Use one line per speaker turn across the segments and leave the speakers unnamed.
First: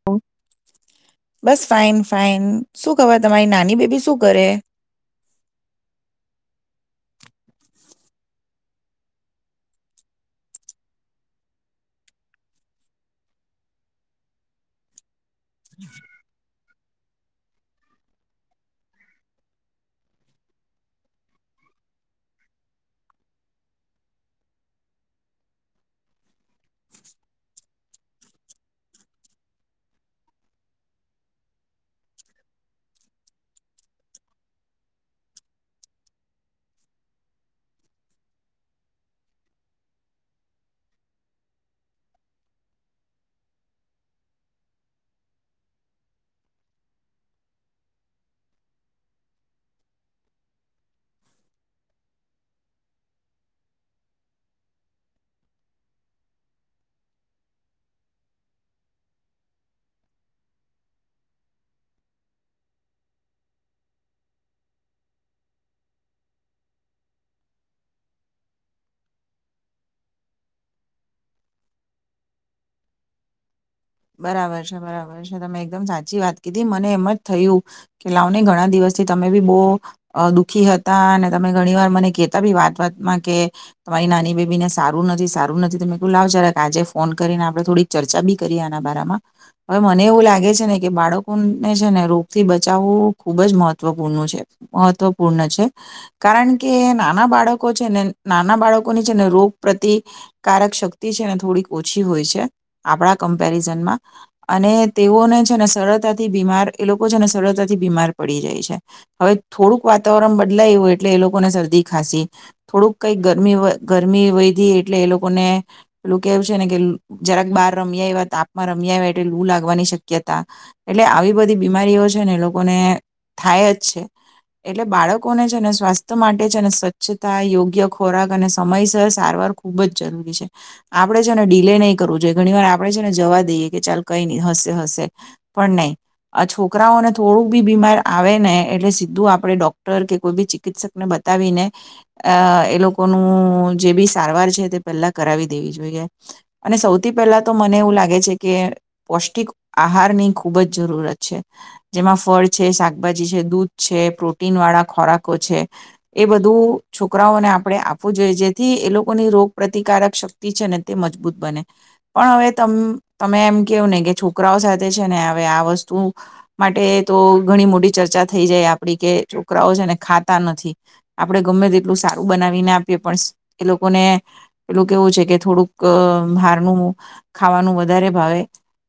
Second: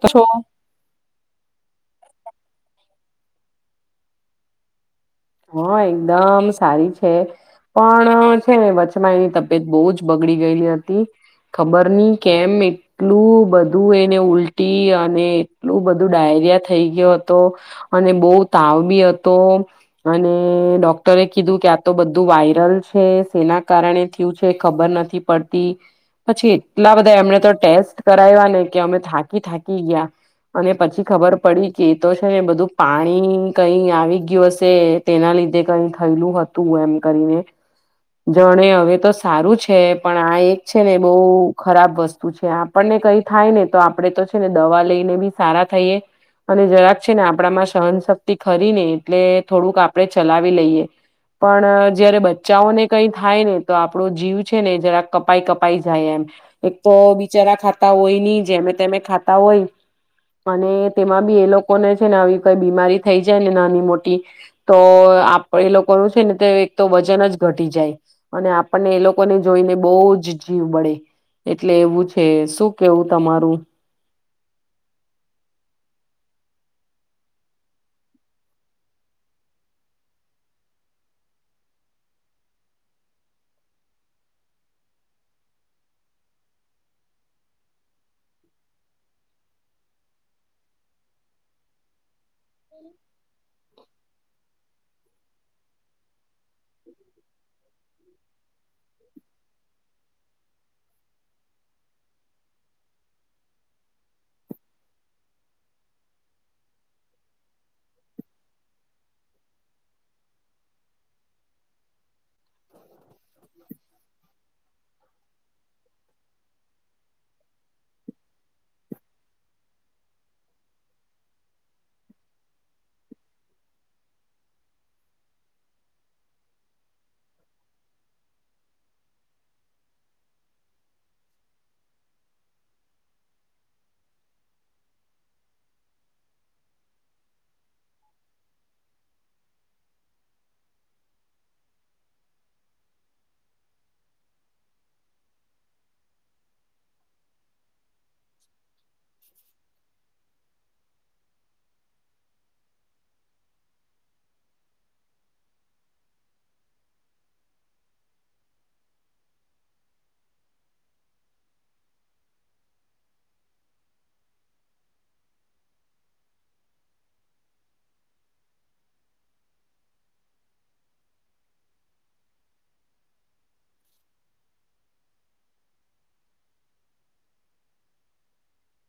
તો છો
fine fine શું ખબર તમારી નાની બેબી શું કરે?
હા એકદમ સારી છે પણ છે ને વચમાં એની તબિયત બો જ બગડી ગયેલી હતી ખબર નહી કેમ એટલું બધું એને ઉલટી અને એટલું બધું ડાયરિયા થઈ ગયો હતો અને બો તાવ બી હતો. અને ડોક્ટરે કીધું કે આ તો બધું વાયરલ છે સેના કારણે થયું છે ખબર નથી પડતી પછી એટલા બધા એમણે તો ટેસ્ટ કરાવ્યા ને કે અમે થાકી થાકી ગયા અને પછી ખબર પડી કે એ તો છે ને બધું પાણીની કઈ આવી ગયું હસે. તેના લીધે કઈ થયેલું હતું એમ કરીને જાણે હવે તો સારું છે પણ આ એક છે ને બો ખરાબ વસ્તુ છે. આપણને કઈ થાય ને તો આપણે તો છે ને દવા લઈને બી સારા થઈએ અને જરાક છે ને આપણામાં સહનશક્તિ ખરી ને એટલે થોડુંક આપણે ચલાવી લઈએ પણ જયારે બચ્ચાઓને કઈ થાય ને તો આપણો જીવ છે ને જરા કપાઈ કપાઈ જાય એમ એક તો બિચારા ખાતા હોય નહી જેમે તેમે ખાતા હોય અને તેમાં બી એ લોકોને છે ને આવી કઈ બીમારી થઈ જાય ને નાની મોટી તો આપ એ લોકોનું છે ને તે એક તો વજન જ ઘટી જાય અને આપણને એ લોકોને જોઈને બો જ જીવ બળે એટલે એવું છે. શું કેવું તમારું?
બરાબર છે બરાબર છે તમે એકદમ સાચી વાત કીધી મને એમ જ થયું કે લાવ ને ઘણા દિવસથી તમે બી બો દુઃખી હતા અને તમે ઘણી વાર મને કેતા બી વાત વાતમાં કે તમારી નાની બેબી ને સારું નથી સારું નથી તમે કું લાવ જરાક આજે ફોન કરીને આપડે થોડીક ચર્ચા બી કરી ના બારામાં હવે મને એવું લાગે છે ને કે બાળકોને છે ને રોગથી બચાવવું ખૂબ જ મહત્વપૂર્ણ છે મહત્વપૂર્ણ છે કારણ કે નાના બાળકો છેને નાના બાળકોની છે ને રોગ પ્રતિકારક શક્તિ છેને થોડીક ઓછી હોય છે. આપણા કમપ કમપેરીસન માં અને તેઓને છે ને સરળતાથી બીમાર એ લોકો છેને સરળતાથી બીમાર પડી જાય છે. હવે થોડુંક વાતાવરણ બદલાય હોય એટલે એ લોકોને શરદી ખાંસી થોડુંક કઈ ગરમી ગરમી વયધી એટલે એ લોકોને પેલું કેહેવું છે ને કે જરાક બહાર રમ્યા આયવા તાપમાં રમીયાયવા આવે એટલે લૂ લાગવાની શક્યતા એટલે આવી બધી બીમારીઓ છે ને એ લોકોને થાય જ છે એટલે બાળકોને છે ને સ્વાસ્થ્ય માટે છે ને સ્વચ્છતા, યોગ્ય ખોરાક અને સમયસર સારવાર ખૂબ જ જરૂરી છે આપણે છે ને ડીલે નહીં કરવું જોઈએ ઘણી વાર આપણે છે ને જવા દઈએ કે ચાલ કઈ ની હશે હશે પણ નહી છોકરાઓને થોડું બી બીમાર આવે ને એટલે સીધું આપણે ડોક્ટર કે કોઈ બી ચિકિત્સકને બતાવીને અ એ લોકોનું જે બી સારવાર છે તે પેલા કરાવી દેવી જોઈએ અને સૌથી પહેલા તો મને મને એવું લાગે છે કે પૌષ્ટિક આહારની ખૂબ જ જરૂરત છે. જેમાં ફળ છે, શાકભાજી છે, દૂધ છે, પ્રોટીન વાળા ખોરાકો છે એ બધું છોકરાઓને આપણે આપવું જોઈએ. જેથી એ લોકોની રોગ પ્ર્રતિકારક શક્તિ છે ને તે મજબૂત બને પણ હવે તમે એમ કેવું ને કે છોકરાઓ સાથે છે ને અ આ વસ્તુ માટે તો ઘણી મોટી ચર્ચા થઈ જાય આપડી કે છોકરાઓ છેને ખાતા નથી આપણે ગમે તે એટલું સારું બનાવીને આપીએ પણ એ લોકોને પેલું કેવું છે કે થોડુંક બાહરનું ખાવાનું વધારે ભાવે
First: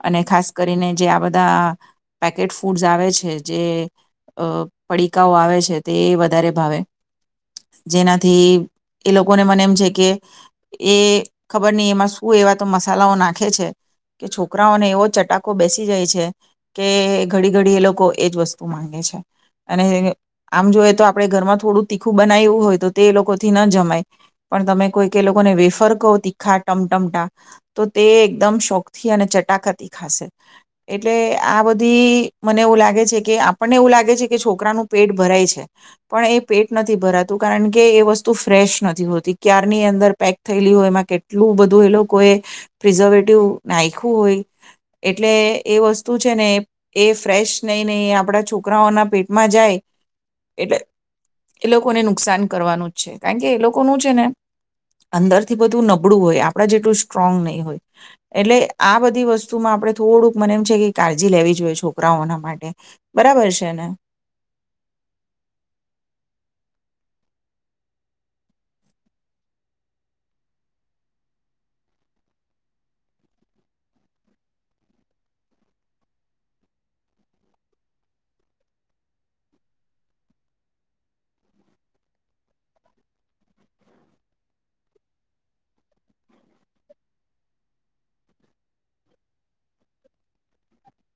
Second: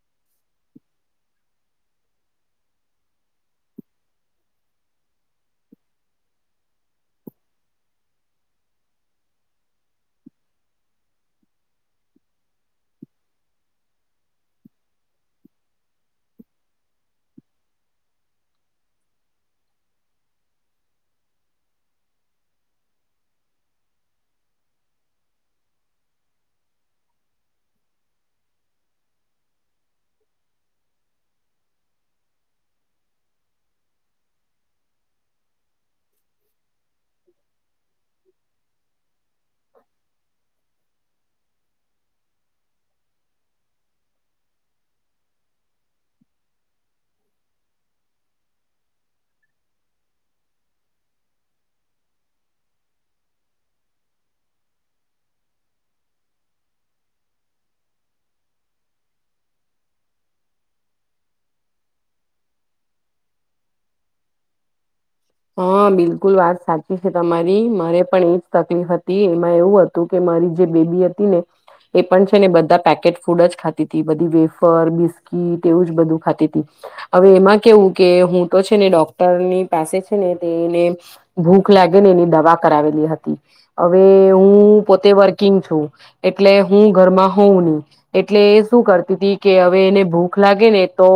અને ખાસ કરીને જે આ બધા પેકેટ ફૂડસ આવે છે જે પડીકાઓ આવે છે તે એ વધારે ભાવે જેનાથી એ લોકોને મને એમ છે કે એ ખબર નહી એમાં શું એવા તો મસાલાઓ નાખે નાખે છે કે છોકરાઓને એવો ચટાકો બેસી જાય છે કે ઘડી ઘડી એ લોકો એજ વસ્તુ માંગે છે અને આમ જોઈ તો આપણે ઘરમાં થોડું તીખું બનાયવું હોય તો તે એ લોકોથી ન જમાય પણ તમે કોઈક એ લોકોને વેફર કહો તીખા ટમટમટા તો તે એકદમ શોખથી અને ચટાકતી ખાશે એટલે આ બધી મને એવું લાગે છે કે આપણને એવું લાગે છે કે છોકરાનું પેટ ભરાય છે પણ એ પેટ નથી ભરાતું કારણ કે એ વસ્તુ ફ્રેશ નથી હોતી ક્યારની અંદર પેક થયેલી હોય એમાં કેટલું બધું એ લોકો એ પ્રિઝર્વેટિવ નાયખું હોય એટલે એ વસ્તુ છે ને એ ફ્રેશ નહીં નહીં. આપણા છોકરાઓના પેટમાં જાય એટલે એ લોકોને નુકસાન કરવાનું જ છે કારણ કે એ લોકોનું છે ને અંદરથી બધું નબળું હોય. આપણા જેટલું સ્ટ્રોંગ નહીં હોય એટલે આ બધી વસ્તુમાં આપણે થોડુંક મને એમ છે કે કાળજી લેવી જોઈએ છોકરાઓના માટે બરાબર છે ને.
હા બિલકુલ વાત સાચી છે તમારી મારે પણ એજ તકલીફ હતી. એમાં એવું હતું કે મારી જે બેબી હતી ને એ પણ છે ને બધા પેકેટ ફૂડ જ ખાતી તી બધી વેફર બિસ્કીિટ એવું જ બધું ખાતી હતી. હવે એમાં કેવું કે હું તો છે ને ડોક્ટરની પાસે જ છે ને ભૂખ લાગે ને એની દવા કરાવેલી હતી. હવે હું પોતે વર્કિંગ છું એટલે હું ઘરમાં હોઉં નહી એટલે એ શું કરતી હતી કે હવે એને ભૂખ લાગે ને તો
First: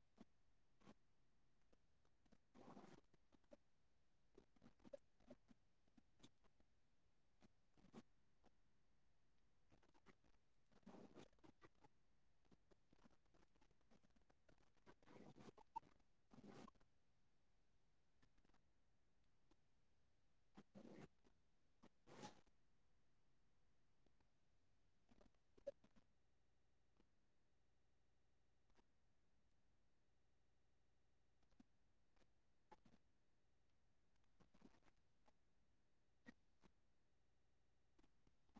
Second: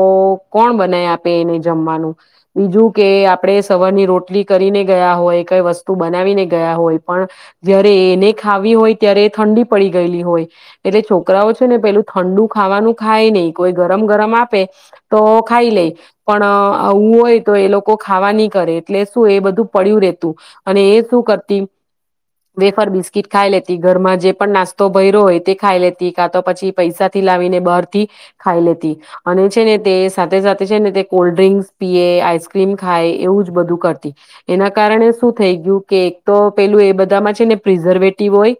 કોણ બનાય આપે એને જમવાનું બીજું કે આપણે સવાર ની રોટલી કરીને ગયા હોય કઈ વસ્તુ બનાવીને ગયા હોય પણ જયારે એને ખાવી હોય ત્યારે ઠંડી પડી ગયેલી હોય એટલે છોકરાઓ છે ને પેલું ઠંડુ ખાવાનું ખાય નહીં કોઈ ગરમ ગરમ આપે તો ખાઈ લે પણ આવું હોય તો એ લોકો ખાવાની ની કરે એટલે શું એ બધું પડ્યું રેતું અને એ શું કરતી વેફર બિસ્કીિટ ખાઈ લેતી ઘરમાં જે પણ નાસ્તો ભયરો હોય તે ખાઈ લેતી કા તો પછી પૈસાથી લાવીને બહારથી ખાઈ લેતી અને છે ને તે સાથે સાથે છે ને તે કોલ્ડ ડ્રિંકસ પીએ, આઈસક્રીમ ખાય એવું બધું કરતી એના કારણે શું થઈ ગયું કે એક તો પેલું એ બધામાં છે ને પ્રિઝર્વેટિવ હોય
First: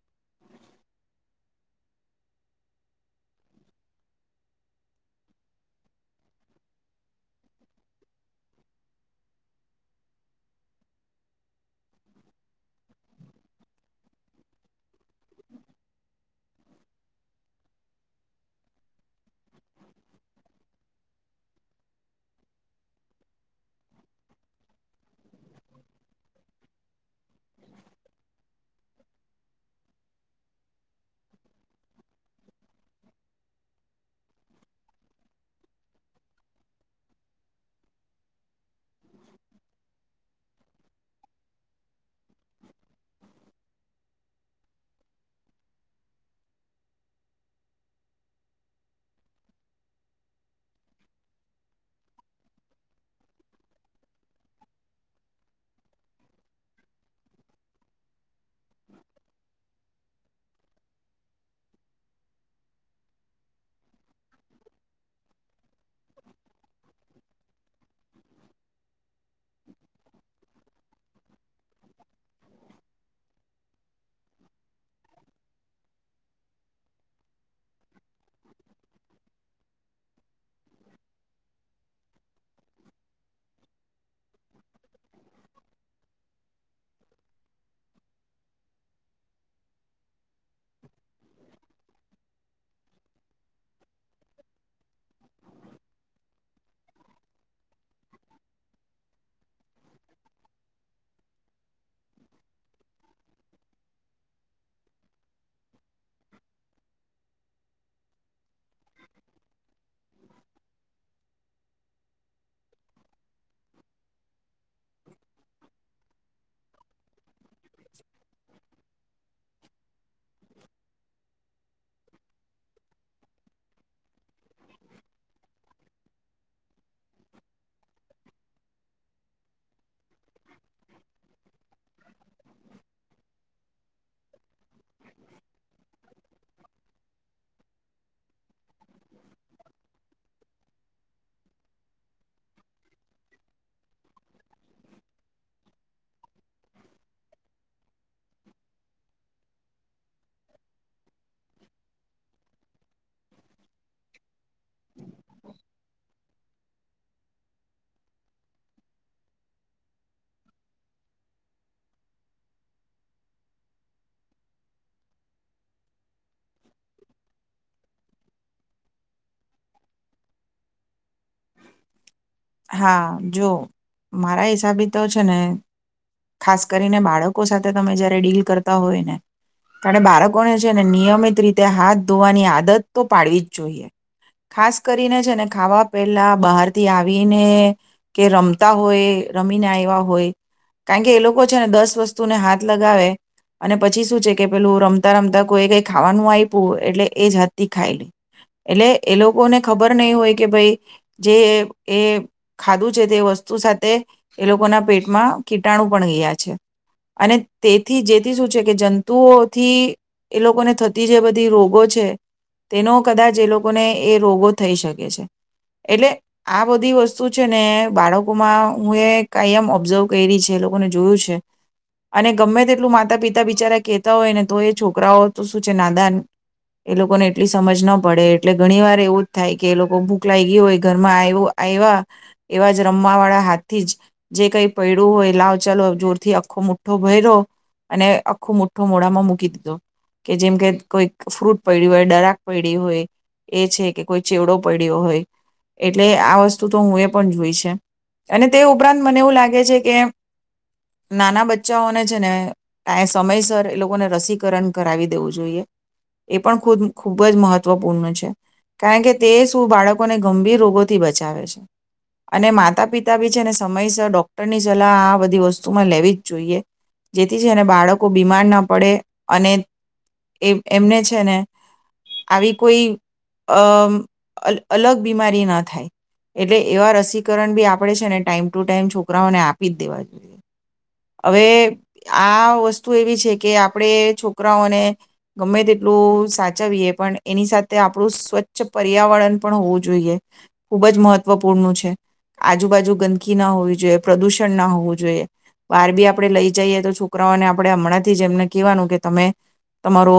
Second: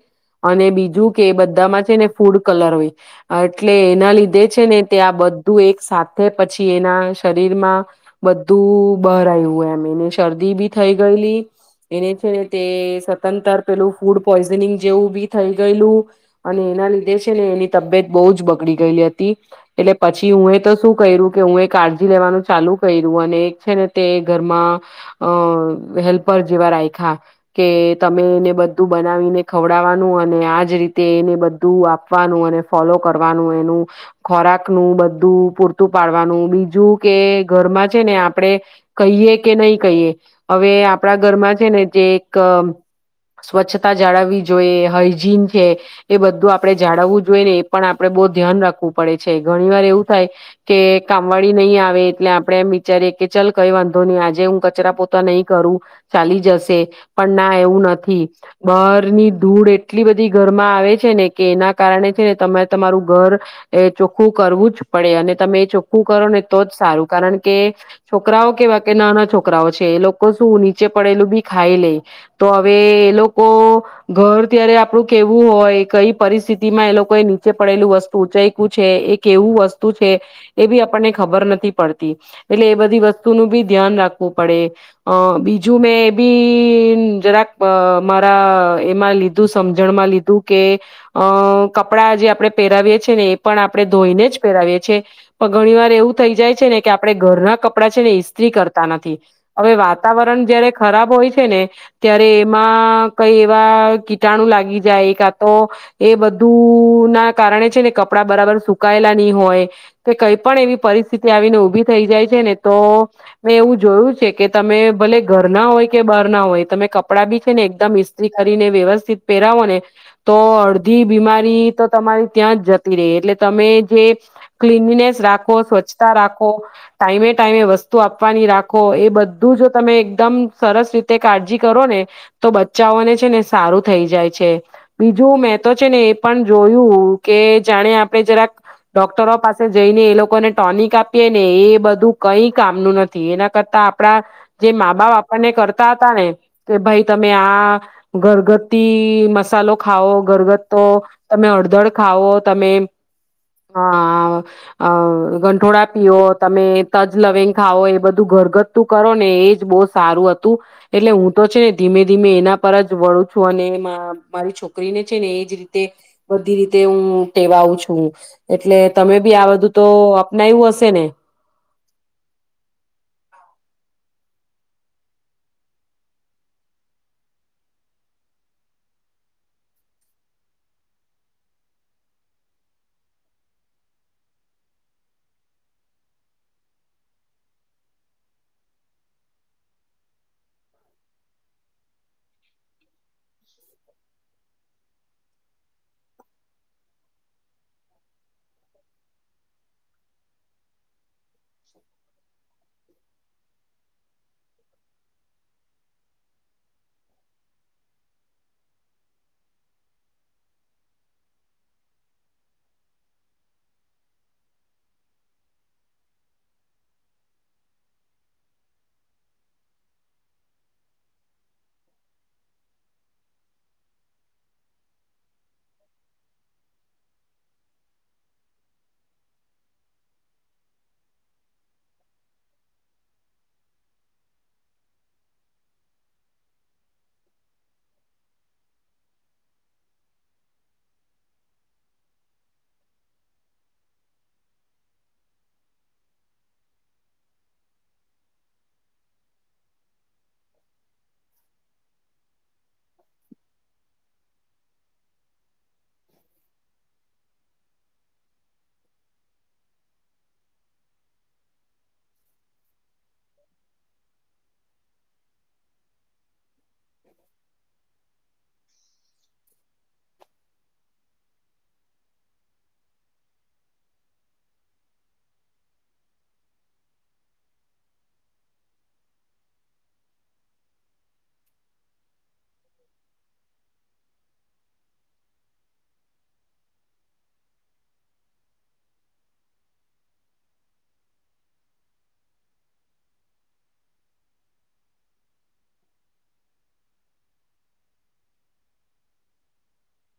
અને બીજું કે એ બધામાં છે ને ફૂડ કલર હોય એટલે એના લીધે છે ને તે આ બધું એક સાથે પછી એના શરીરમાં બધું બહરાયું એમ એ ને શરદી બી થઈ ગયેલી એને છે ને તે સતંતર પેલું ફૂડ પોઈઝનિંગ જેવું બી થઈ ગયેલું અને એના લીધે છે ને એની તબિયત બો જ બગડી ગયેલી હતી એટલે પછી હું એ તો શું કર્યું કે હું એ કાળજી લેવાનું ચાલુ કર્યું અને એક છે ને તે ઘરમાં અ હેલ્પર જેવા રાયખા કે તમે એને બધું બનાવીને ખવડાવવાનું અને આજ રીતે એને બધું આપવાનું અને ફોલો કરવાનું એનું ખોરાકનું બધું પૂરતું પાડવાનું બીજું કે ઘરમાં છે ને આપણેે કહીએ કે નહી કહીએ હવે આપણા ઘરમાં છે ને જે એક સ્વચ્છતા જાળવવી જોઈએ હાઈજીન છે એ બધું આપણે જાળવવું જોઈએ ને એ પણ આપણે બહુ ધ્યાન રાખવું પડે છે. ઘણી વાર એવું થાય કે કામવાળી નહીં આવે એટલે આપણે એમ વિચારીએ કે ચાલ કઈ વાંધો નહી. આજે આજે હું કચરા પોતા નહીં કરું ચાલી જશે પણ ના એવું નથી બારની ધૂળ એટલી બધી ઘરમાં આવે છે ને કે એના કારણે છે ને તમારે તમારું ઘર એ ચોખ્ખું કરવું જ પડે અને તમે એ ચોખ્ખું કરો ને તો જ સારું કારણ કે છોકરાઓ કેવા કે નાના છોકરાઓ છે એ લોકો શું નીચે પડેલું બી ખાઈ લે તો હવે એ લોકો ઘર ત્યારે આપડું કેવું હોય કઈ પરિસ્થિતિ માં એ લોકો એ નીચે પડેલું વસ્તુ ઉંચયકું છે એ કેવું વસ્તુ છે એ બી આપણને ખબર નથી પડતી એટલે એ બધી વસ્તુ નું બી ધ્યાન રાખવ રાખવું પડે અ બીજું મેં એ બી જરાક મારા એમાં લીધું સમજણમાં લીધું કે અ કપડા જે આપણે પહેરાવીએ છીએ ને એ પણ આપણે ધોઈને જ પહેરાવીએ છીએ પણ ઘણી વાર એવું થઈ જાય છે ને કે આપણે ઘરના કપડાં છે ને ઇસ્ત્રી કરતા નથી. હવે વાતાવરણ જયારે ખરાબ હોય છે ને ત્યારે એમાં કઈ એવા કીટાણુ લાગી જાય કા તો એ બધું ના કારણે છે ને કપડા બરાબર સુકાયેલા નહી હોય કે કઈ પણ એવી પરિસ્થિત આવીને ઉભી થઈ જાય છે ને તો મેં એવું જોયું છે કે તમે ભલે ઘર ના હોય કે બહાર ના હોય તમે કપડાં બી છે ને એકદમ ઇસ્ત્રી કરીને વ્યવસ્થિત પહેરાવો ને તો અડધી બીમારી તો તમારી ત્યાં જ જતી રહે એટલે તમે જે ક્લીનનેસ રાખો સ્વચ્છતા રાખો ટાઈમે ટાઈમે વસ્તુ આપ રાખો એ બધું જો તમે એકદમ સરસ રીતે કાળજી કરો ને તો બચ્ચાઓને છે ને સારું થઈ જાય છે બીજું મેં તો છે ને એ પણ જોયું કે જાણે આપણે જરાક ડોક્ટરો પાસે જઈને એ લોકોને ટોનિક આપીએ ને એ બધું કઈ કામનું નથી એના કરતા આપડા જે મા બાપ આપણને કરતા હતા ને કે ભાઈ તમે આ ઘરગથ્તી મસાલો ખાાવ ઘરગથ્તો, તમે હળદર ખાવો, તમે આ ગંઠોળા પીઓ, તમે તજ લવિંગ ખાવ બધું ઘરગથતું કરો ને એજ બહુ સારું હતું એટલે હું તો છે ને ધીમે ધીમે એના પર જ વળું છું અને મારી છોકરીને છે ને એજ રીતે બધી રીતે હું ટેવાવું છું એટલે તમે બી આ બધું તો અપનાયું હશે ને
હા જો મારા હિસાબે તો છે ને ખાસ કરીને બાળકો સાથે તમે જયારે ડીલ કરતા હોય ને ત્યારે બાળકોને છે ને નિયમિત રીતે હાથ ધોવાની આદત તો પાડવી જ જોઈએ ખાસ કરીને છે ને ખાવા પેલા બહાર થી આવીને કે રમતા હોય રમીને આવ્યા હોય કારણ કે એ લોકો છે ને દસ વસ્તુને હાથ લગાવે અને પછી શું છે કે પેલું રમતા રમતા કોઈ કઈ ખાવાનું આપું એટલે એ જ હાથથી ખાઈ લે એટલે એ લોકોને ખબર નહી હોય કે ભાઈ જે એ ખાધું છે તે વસ્તુ સાથે એ લોકોના પેટમાં કીટાણુ પણ ગયા છે અને તેથી જેથી શું છે કે જંતુઓથી એ લોકોને થતી જે બધી રોગો છે તેનો કદાચ એ લોકોને એ રોગો થઈ શકે છે. એટલે આ બધી વસ્તુ છે ને બાળકોમાં હું એ કઈ આમ ઓબ્ઝર્વ કરી છે એ લોકોને જોયું છે અને ગમે તેટલું માતા પિતા બિચારા કેહેતા હોય ને તો એ છોકરાઓ તો શું છે નાદાન એ લોકોને એટલી સમજ ના પડે એટલે ઘણી વાર એવું જ થાય કે એ લોકો ભૂખલાાગ હોય ઘરમાં આવું આવવા એવા જ રમવા વાળા હાથ થી જ જે કઈ પડડ્યું હોય લાવ ચાલો જોરથી આખો મુઠ્ઠો ભર્યો અને આખો મુઠ્ઠો મોડાામાં મૂકી દીધો કે જેમ કે કોઈ ફ્રૂટ પડડી્યું હોય ડરાક પડી હોય એ છે કે કોઈ ચેવડો પડ્યો હોય એટલે આ વસ્તુ તો હું એ પણ જોઈ છે અને તે ઉપરાંત મને એવું લાગે છે કે નાના બચ્ચાઓને છે ને સમયસર એ લોકોને રસીકરણ કરાવી દેવું જોઈએ એ પણ ખુ ખૂબ જ મહત્વપૂર્ણ છે કારણ કે તે શું બાળક લોકોને ગંભીર રોગોથી બચાવે છે અને માતા પિતા બી છે ને સમયસર ડોક્ટર ની સલાહ આ બધી વસ્તુમાં લેવી જ જોઈએ જેથી છેને બાળકો બીમાર ના પડે અને એ એમને છે ને આવી કોઈ અ અલગ બીમારી ન થાય એટલે એવા રસીકરણ બી આપણે છે ને ટાઈમ ટુ ટાઈમ છોકરાઓને આપી જ દેવા જોઈએ હવે આ વસ્તુ એવી છે કે આપણે છોકરાઓને ગમે તેટલું સાચવીએ પણ એની સાથે આપણું સ્વચ્છ પર્યાવરણ પણ હોવું જોઈએ ખુબ જ મહત્વપૂર્ણું છે આજુબાજુ ગંદકી ના હોવી જોઈએ પ્રદુષણ ના હોવું જોઈએ બાર બી આપણે લઈ જઈએ તો છોકરાઓને આપણે હમણાંથી જે એમને કહેવાનું કે તમે તમારો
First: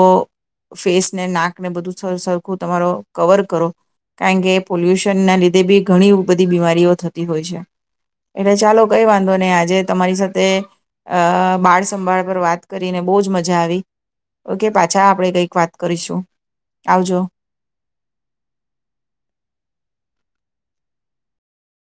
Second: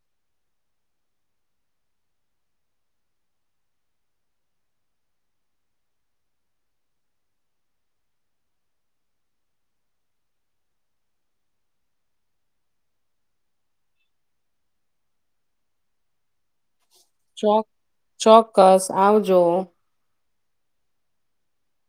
ફેસને નાકને બધું સર સરખું તમારો કવર કરો કારણ કે પોલ્યુશન ના લીધે બી ઘણી બધી બીમારીઓ થતી હોય છે એટલે ચાલો કઈ વાંધો નહી આજે તમારી સાથે અ બાળ સંંભાળ પર વાત કરીને બહુ જ મજા આવી ઓકે પાછા આપણે કઈક વાત કરીશું. આવજો
ચોક ચોક્કસ આવજો.